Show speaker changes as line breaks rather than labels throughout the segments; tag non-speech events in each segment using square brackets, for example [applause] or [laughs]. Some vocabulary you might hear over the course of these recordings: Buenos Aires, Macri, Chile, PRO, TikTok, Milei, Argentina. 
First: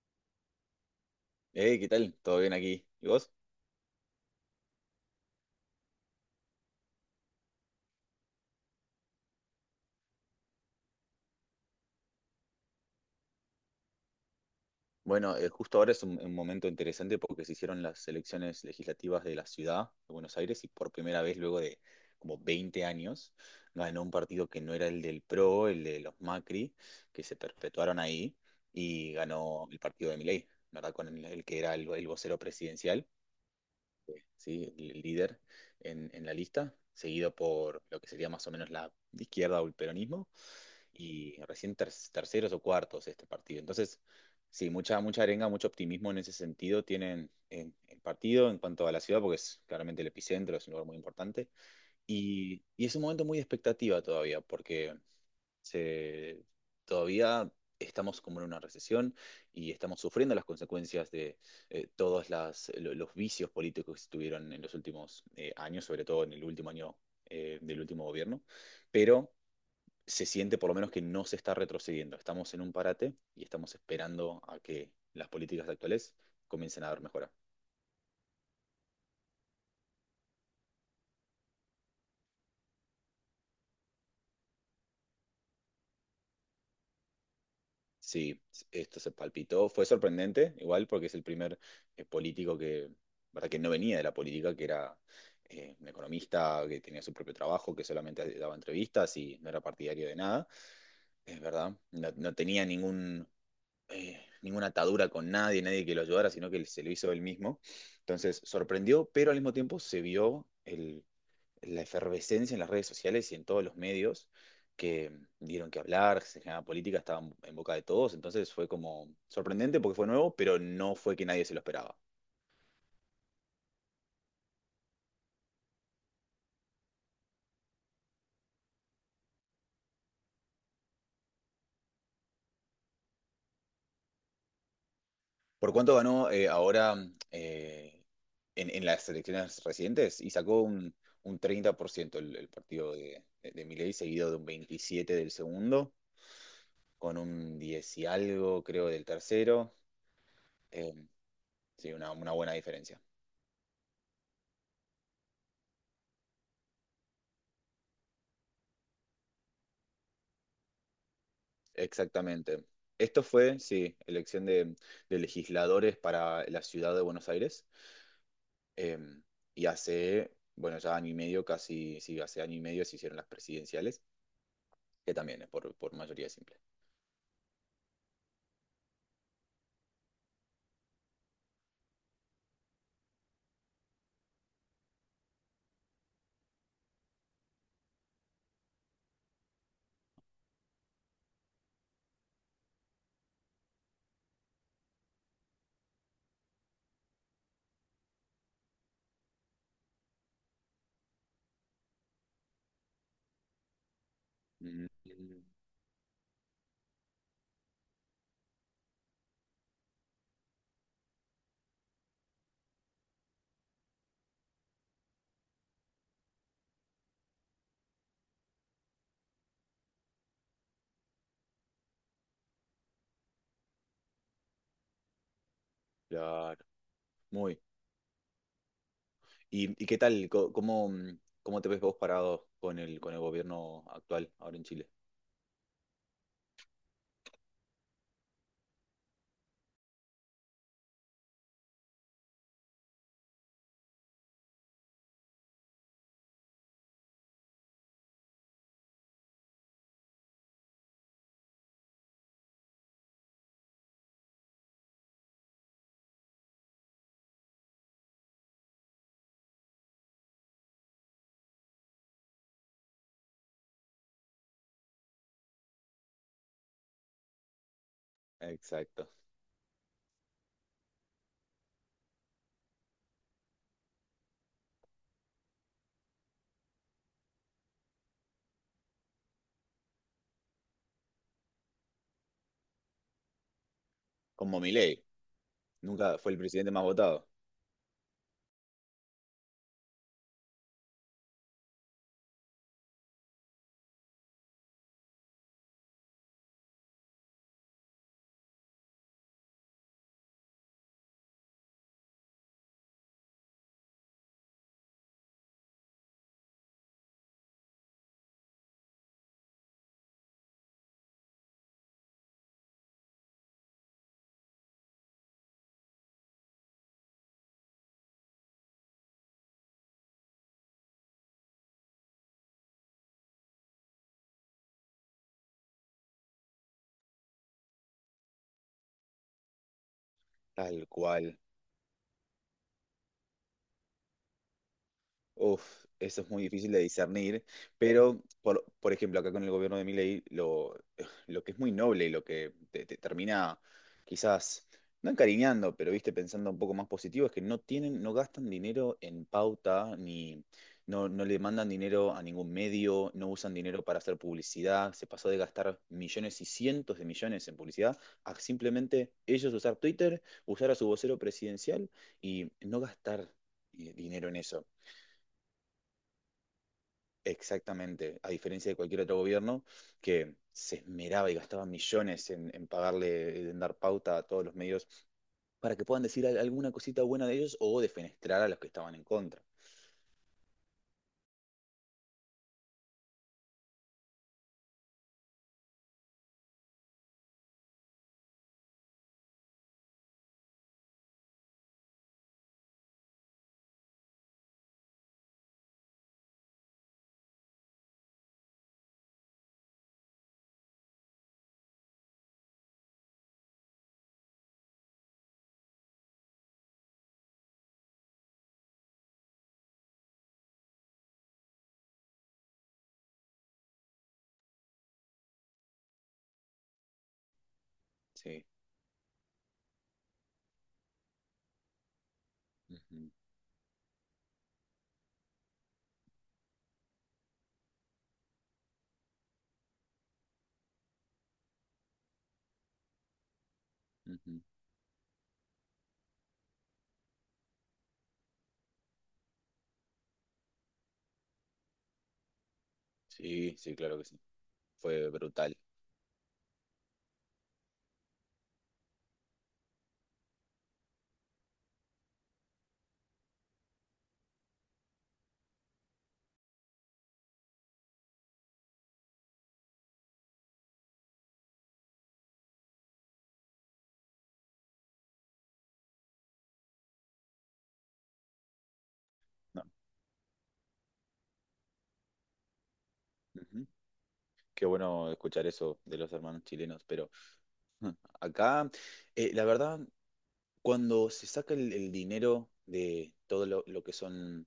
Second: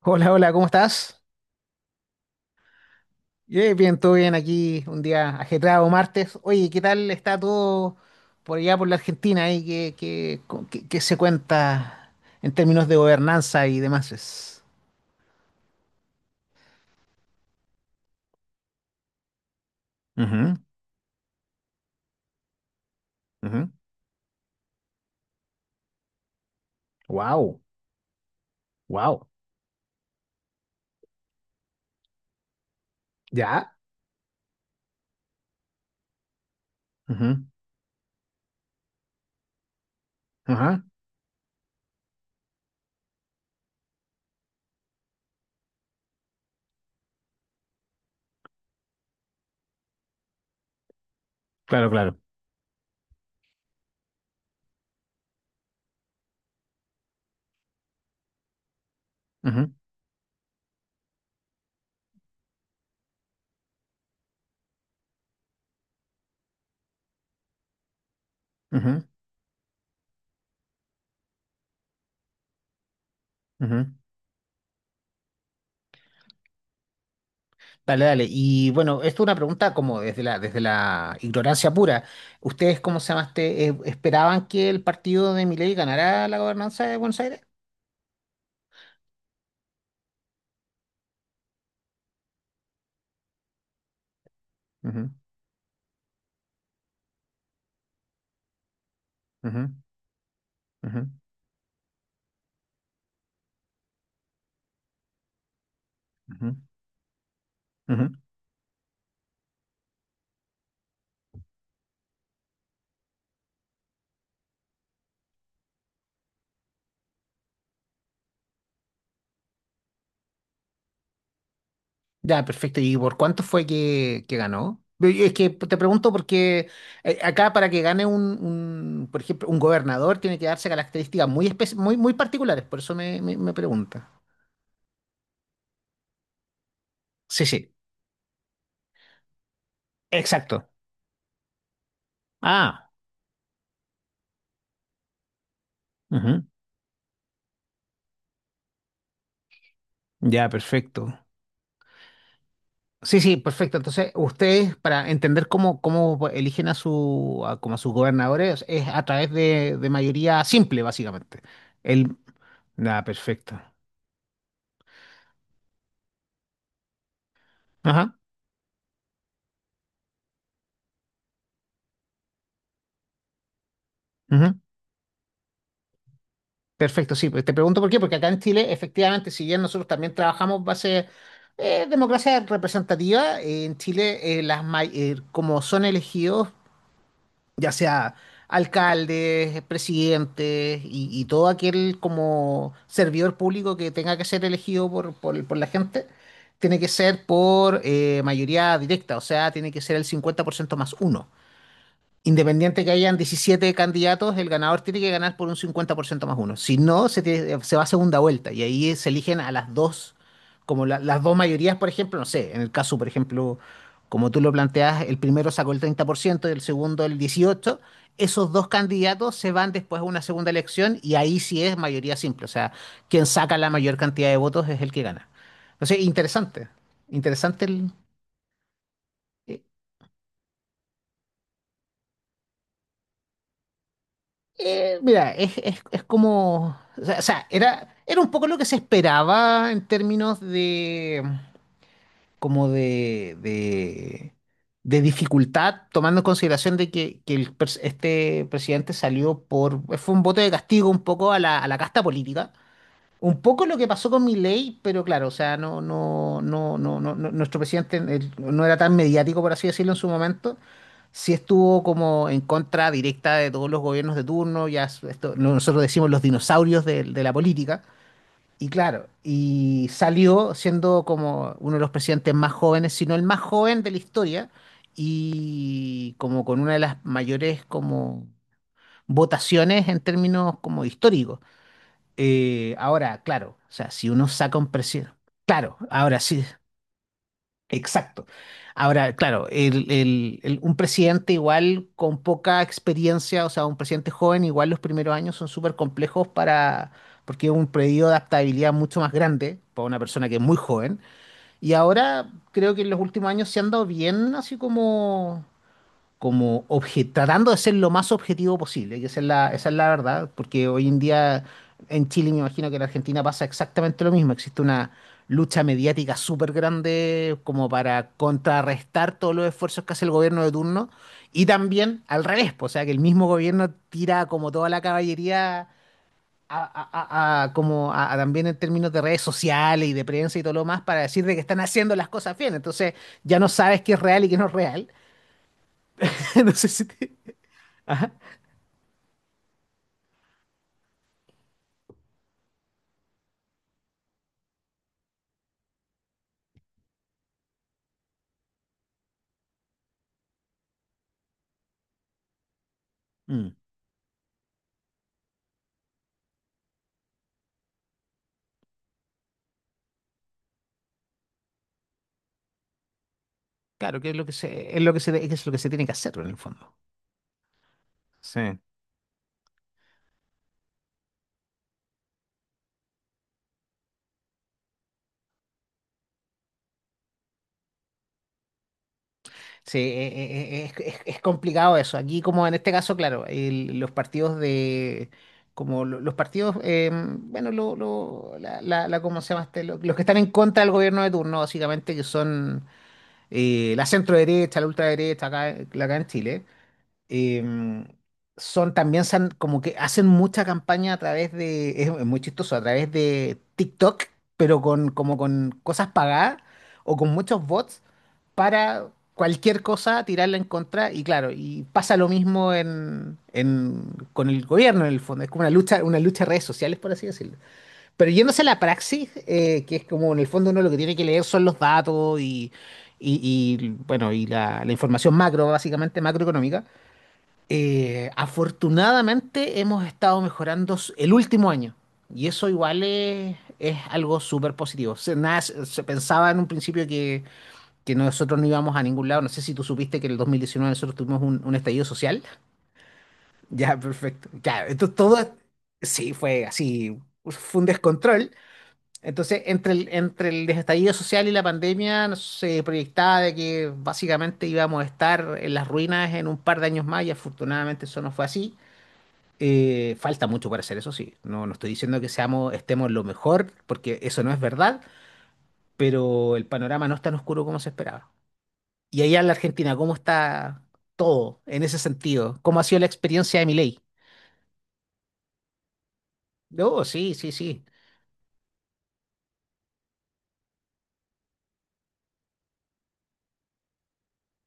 Hola, hola, ¿cómo estás?
Hey, ¿qué tal? ¿Todo bien aquí? ¿Y vos?
Bien, todo bien aquí, un día ajetreado, martes. Oye, ¿qué tal está todo por allá, por la Argentina? Ahí? ¿Qué se cuenta en términos de gobernanza y demás? Es?
Bueno, justo ahora es un momento interesante porque se hicieron las elecciones legislativas de la ciudad de Buenos Aires y por primera vez luego de como 20 años ganó un partido que no era el del PRO, el de los Macri, que se
Wow,
perpetuaron ahí y
wow.
ganó el partido de Milei, ¿verdad? Con el que era el vocero presidencial,
¿Ya?
¿sí? El líder en la lista, seguido
Ujú,
por lo que sería más o menos la izquierda o el peronismo
ajá.
y recién terceros o cuartos este partido. Entonces, sí, mucha arenga, mucho optimismo en ese sentido tienen en el partido en cuanto a la ciudad, porque es claramente el epicentro, es un lugar muy importante.
Claro, claro.
Y es un momento muy de expectativa todavía, porque se, todavía estamos como en una recesión y
Ujú,
estamos sufriendo las consecuencias de todos los vicios políticos que se tuvieron en los últimos años, sobre todo en el último año del último gobierno.
ujú,
Pero se siente por lo menos que no se está retrocediendo. Estamos en un parate y estamos
ujú.
esperando a que las políticas actuales comiencen a dar mejora.
Dale, dale. Y bueno, esto es una pregunta como desde la ignorancia pura. ¿Ustedes, cómo se llamaste, esperaban que el partido de Milei ganara la gobernanza de Buenos Aires?
Sí, esto se palpitó. Fue sorprendente, igual, porque es el primer político que, ¿verdad? Que no venía de la política, que era
Ujú,
un economista que tenía su propio trabajo, que solamente daba entrevistas y no era
ujú,
partidario de nada,
ujú,
es verdad. No, no tenía ningún, ninguna atadura con nadie, nadie que lo ayudara, sino
ujú,
que él se lo hizo él mismo.
ujú.
Entonces sorprendió, pero al mismo tiempo se vio la efervescencia en las redes sociales y en todos los medios que dieron que hablar, se generaba política, estaba en boca de todos, entonces fue como sorprendente porque fue nuevo, pero no fue que nadie se lo esperaba.
Ya, perfecto. ¿Y por cuánto fue que ganó? Es que te pregunto porque acá para que gane un, por ejemplo, un gobernador tiene que darse características muy particulares, por eso me pregunta.
¿Por cuánto ganó ahora
Sí, sí,
eh, en, en las elecciones recientes? Y sacó
exacto.
un 30% el
Ah,
partido de, de Milei, seguido de un 27% del segundo,
ujú.
con un 10 y algo, creo, del tercero.
Ya,
Eh,
perfecto.
sí, una buena diferencia.
Sí, sí, perfecto. Entonces, ustedes, para entender cómo eligen a sus gobernadores, es a través de mayoría simple, básicamente. El,
Exactamente.
nada,
Esto
perfecto.
fue, sí, elección de legisladores para la ciudad de Buenos Aires.
Ajá,
Eh, y hace, bueno, ya año y medio, casi, sí, hace año y medio se hicieron las presidenciales,
ujú.
que también es por mayoría simple.
Perfecto, sí, pues te pregunto por qué, porque acá en Chile, efectivamente, si bien nosotros también trabajamos base democracia representativa, en Chile, como son elegidos, ya sea alcaldes, presidentes y todo aquel como servidor público que tenga que ser elegido por la gente, tiene que ser por mayoría directa, o sea, tiene que ser el 50% más uno. Independiente que hayan 17 candidatos, el ganador
Mm,
tiene que ganar por un 50% más uno. Si no, se va a segunda vuelta y ahí se eligen a las dos, las dos mayorías, por ejemplo, no sé, en el caso, por ejemplo, como tú lo planteas, el primero sacó el 30% y el segundo el 18%. Esos dos candidatos se van después a una segunda elección y ahí sí es mayoría simple. O sea, quien saca la mayor cantidad de votos es el que gana. Entonces,
claro,
interesante,
muy.
interesante eh,
Y qué tal? ¿Cómo, cómo te ves vos parado con el gobierno actual ahora en Chile?
Mira, es como, o sea, era un poco lo que se esperaba en términos como de, de, de dificultad, tomando en consideración de que el este presidente salió fue un voto de castigo un poco a la casta política. Un poco lo que pasó con Milei, pero claro, o sea, nuestro presidente él no era tan mediático, por así decirlo, en su momento. Sí estuvo como en contra directa de todos los gobiernos de turno, esto, nosotros decimos los dinosaurios de la política. Y claro,
Exacto.
y salió siendo como uno de los presidentes más jóvenes, si no el más joven de la historia, y como con una de las mayores como votaciones en términos como históricos. Ahora, claro, o sea, si uno saca
Como
un
Milei,
presidente, claro,
nunca
ahora
fue el
sí,
presidente más votado.
[laughs] exacto. Ahora, claro, un presidente igual con poca experiencia, o sea, un presidente joven, igual los primeros años son súper complejos para, porque es un periodo de adaptabilidad mucho más grande para una persona que es muy joven. Y ahora creo que en los últimos años se han dado bien, así tratando de ser lo más objetivo posible, que esa es la verdad, porque hoy en día en Chile me imagino que en Argentina pasa exactamente lo mismo, existe una lucha mediática súper grande como para contrarrestar todos los esfuerzos que hace el gobierno de turno y también al revés, pues, o sea que el mismo gobierno tira como toda la caballería. A también en términos de redes sociales y de prensa y todo lo más
Tal
para decir de
cual.
que están haciendo las cosas bien. Entonces ya no sabes qué es real y qué no es real.
Uf, eso es
[laughs]
muy
No sé
difícil de
si
discernir, pero por ejemplo, acá con el gobierno de Milei, lo, [sighs] lo que es muy noble y lo que te termina quizás, no encariñando, pero viste, pensando un poco más positivo, es que no tienen, no gastan dinero en pauta, ni no, no le mandan dinero a ningún medio, no
Mm.
usan dinero para hacer publicidad, se pasó de gastar millones y cientos de millones en publicidad a simplemente ellos usar Twitter, usar a su vocero presidencial y no gastar
Claro, que es lo
dinero
que
en eso.
se, es lo que se, es lo que se tiene que hacer en el fondo.
Exactamente, a
Sí,
diferencia de cualquier otro gobierno que se esmeraba y gastaba millones en pagarle, en dar pauta a todos los medios para que puedan decir alguna cosita buena de ellos o defenestrar a los que estaban en contra.
sí, es complicado eso. Aquí, como en este caso, claro, los partidos de, los partidos, bueno, ¿cómo se llama este? Los, que están en contra del gobierno de turno, básicamente, que son la centro derecha, la ultraderecha, acá, acá en Chile, em, son también como que hacen mucha campaña a través de, es muy chistoso, a través de TikTok, pero como con cosas pagadas o con muchos bots para cualquier cosa tirarla en contra. Y claro, y pasa lo mismo en, con el gobierno en el fondo. Es como una lucha de redes sociales, por así decirlo. Pero yéndose a
Sí,
la praxis, que es como en el fondo uno lo que tiene que leer son los datos y,
ujú,
bueno, y la información macro, básicamente macroeconómica. Afortunadamente hemos estado mejorando el último año y eso igual es algo
ujú.
súper positivo. Nada, se pensaba en un principio que nosotros no íbamos a ningún lado. No sé si tú supiste que en el 2019 nosotros tuvimos un estallido social. [laughs]
Sí, sí,
Ya,
claro que sí.
perfecto. Ya, entonces
Fue
todo
brutal.
sí fue así, fue un descontrol. Entonces, entre el estallido social y la pandemia se proyectaba de que básicamente íbamos a estar en las ruinas en un par de años más y afortunadamente eso no fue así. Falta mucho para hacer eso, sí. No, no estoy diciendo que estemos lo mejor, porque eso no es verdad, pero el panorama no es tan oscuro como se esperaba. Y allá en la
No,
Argentina, ¿cómo está todo en ese sentido? ¿Cómo ha sido la experiencia de
ujú.
Milei?
Qué bueno escuchar eso de los hermanos
Oh,
chilenos, pero
sí, sí, sí.
[laughs] acá, la verdad, cuando se saca el dinero de todo lo que son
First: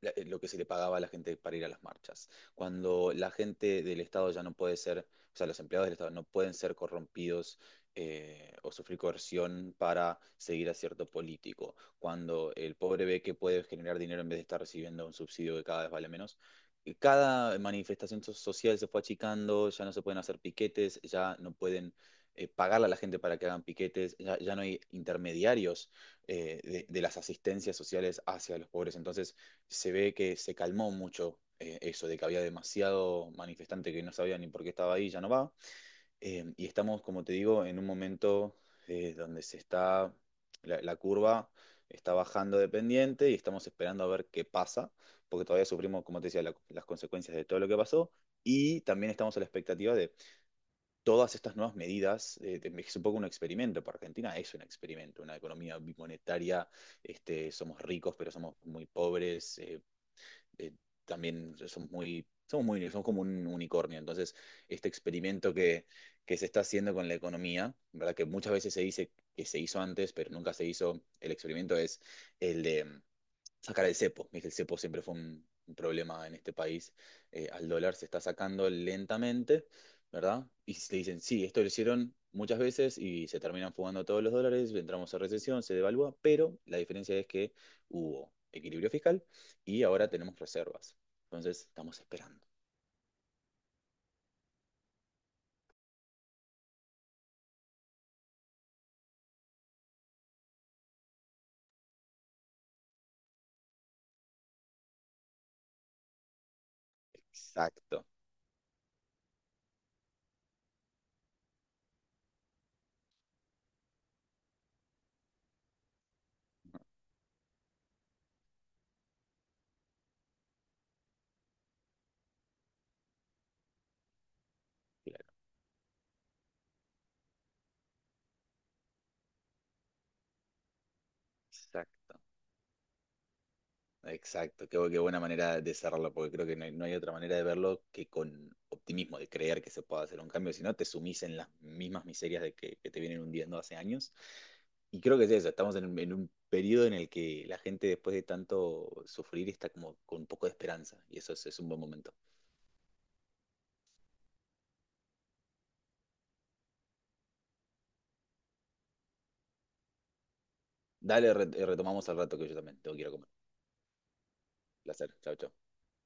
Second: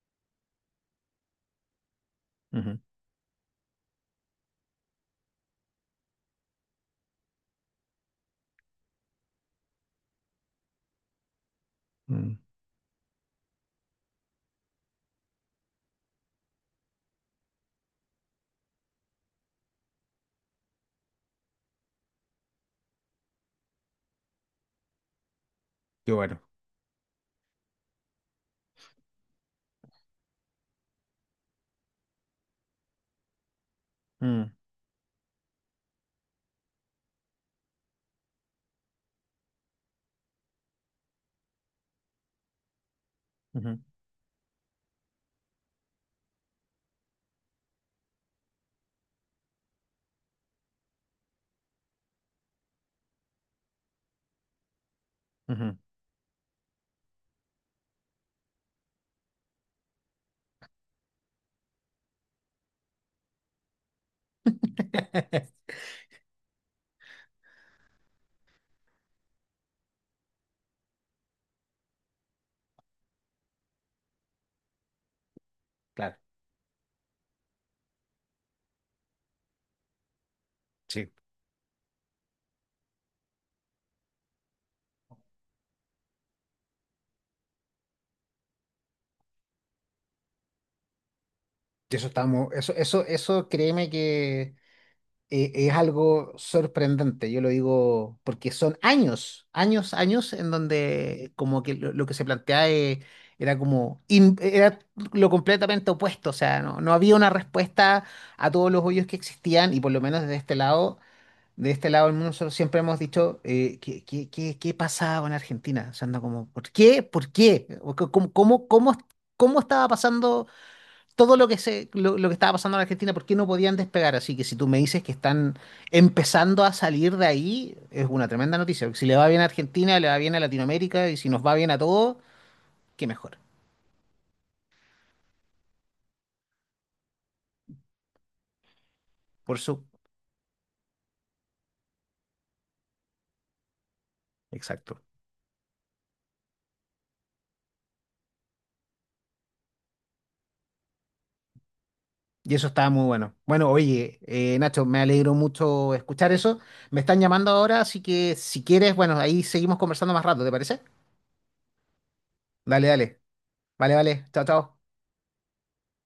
lo que se le pagaba a la gente para ir a las marchas.
Ujú,
Cuando la gente del Estado ya no puede ser, o sea, los empleados del Estado no pueden ser corrompidos o sufrir coerción para seguir a cierto político.
mm.
Cuando el pobre ve que puede generar dinero en vez de estar recibiendo un subsidio que cada vez vale menos. Y cada manifestación social se fue achicando, ya no se pueden hacer piquetes, ya no pueden pagarle a la gente para que hagan piquetes, ya, ya no hay intermediarios
Qué bueno.
de las asistencias sociales hacia los pobres. Entonces, se ve que se calmó mucho eso de que había demasiado manifestante que no sabía ni
Mm,
por qué estaba ahí, ya no va. Y estamos, como te digo, en un momento donde se está, la curva está bajando de pendiente y estamos
ujú,
esperando a ver qué pasa, porque todavía sufrimos, como te decía, las consecuencias de todo lo que pasó. Y también estamos a la expectativa de todas estas nuevas medidas. Es un poco un experimento para Argentina, es un experimento, una
ujú.
economía bimonetaria. Este, somos ricos, pero somos muy pobres. Eh, También somos muy, somos muy, somos como un unicornio. Entonces, este experimento
[laughs]
que se está haciendo con la economía, ¿verdad? Que muchas veces se dice que se hizo antes, pero nunca se hizo. El experimento es el de sacar el cepo. El cepo siempre fue un
Claro,
problema en este país. Al dólar se está sacando lentamente, ¿verdad? Y le
sí.
dicen, sí, esto lo hicieron muchas veces y se terminan fugando todos los dólares, entramos a recesión, se devalúa, pero la diferencia es que hubo equilibrio fiscal y ahora tenemos reservas. Entonces, estamos
Eso
esperando.
estamos, créeme que es algo sorprendente. Yo lo digo porque son años, años, años en donde como que lo que se plantea era lo completamente opuesto, o sea, no había una respuesta
Exacto.
a todos los hoyos que existían y por lo menos de este lado del mundo nosotros siempre hemos dicho ¿qué pasaba en Argentina? O sea, anda como, ¿por qué? ¿Por qué? ¿Cómo, cómo, cómo, cómo estaba pasando? Todo lo que estaba pasando en Argentina, por qué no podían despegar. Así que si tú me dices que
Claro,
están empezando a salir de ahí, es una tremenda noticia. Porque si le va bien a Argentina, le va bien a Latinoamérica, y si nos va bien a todos,
exacto.
qué mejor.
Exacto, qué, qué buena manera de cerrarlo, porque creo que no hay, no hay otra manera de verlo que con optimismo, de
Por
creer que
su,
se puede hacer un cambio, si no te sumís en las mismas miserias de que te vienen hundiendo hace años.
exacto.
Y creo que es eso, estamos en un periodo en el que la gente después de tanto sufrir está como con un poco de esperanza, y eso es un buen momento.
Y eso estaba muy bueno. Bueno, oye, Nacho, me alegro mucho escuchar eso. Me están llamando ahora, así que si quieres, bueno, ahí seguimos conversando más rato, ¿te parece?
Dale, retomamos al rato que yo también
Dale,
tengo que ir a
dale.
comer.
Vale, vale. Chao, chao.
Placer, chao, chao.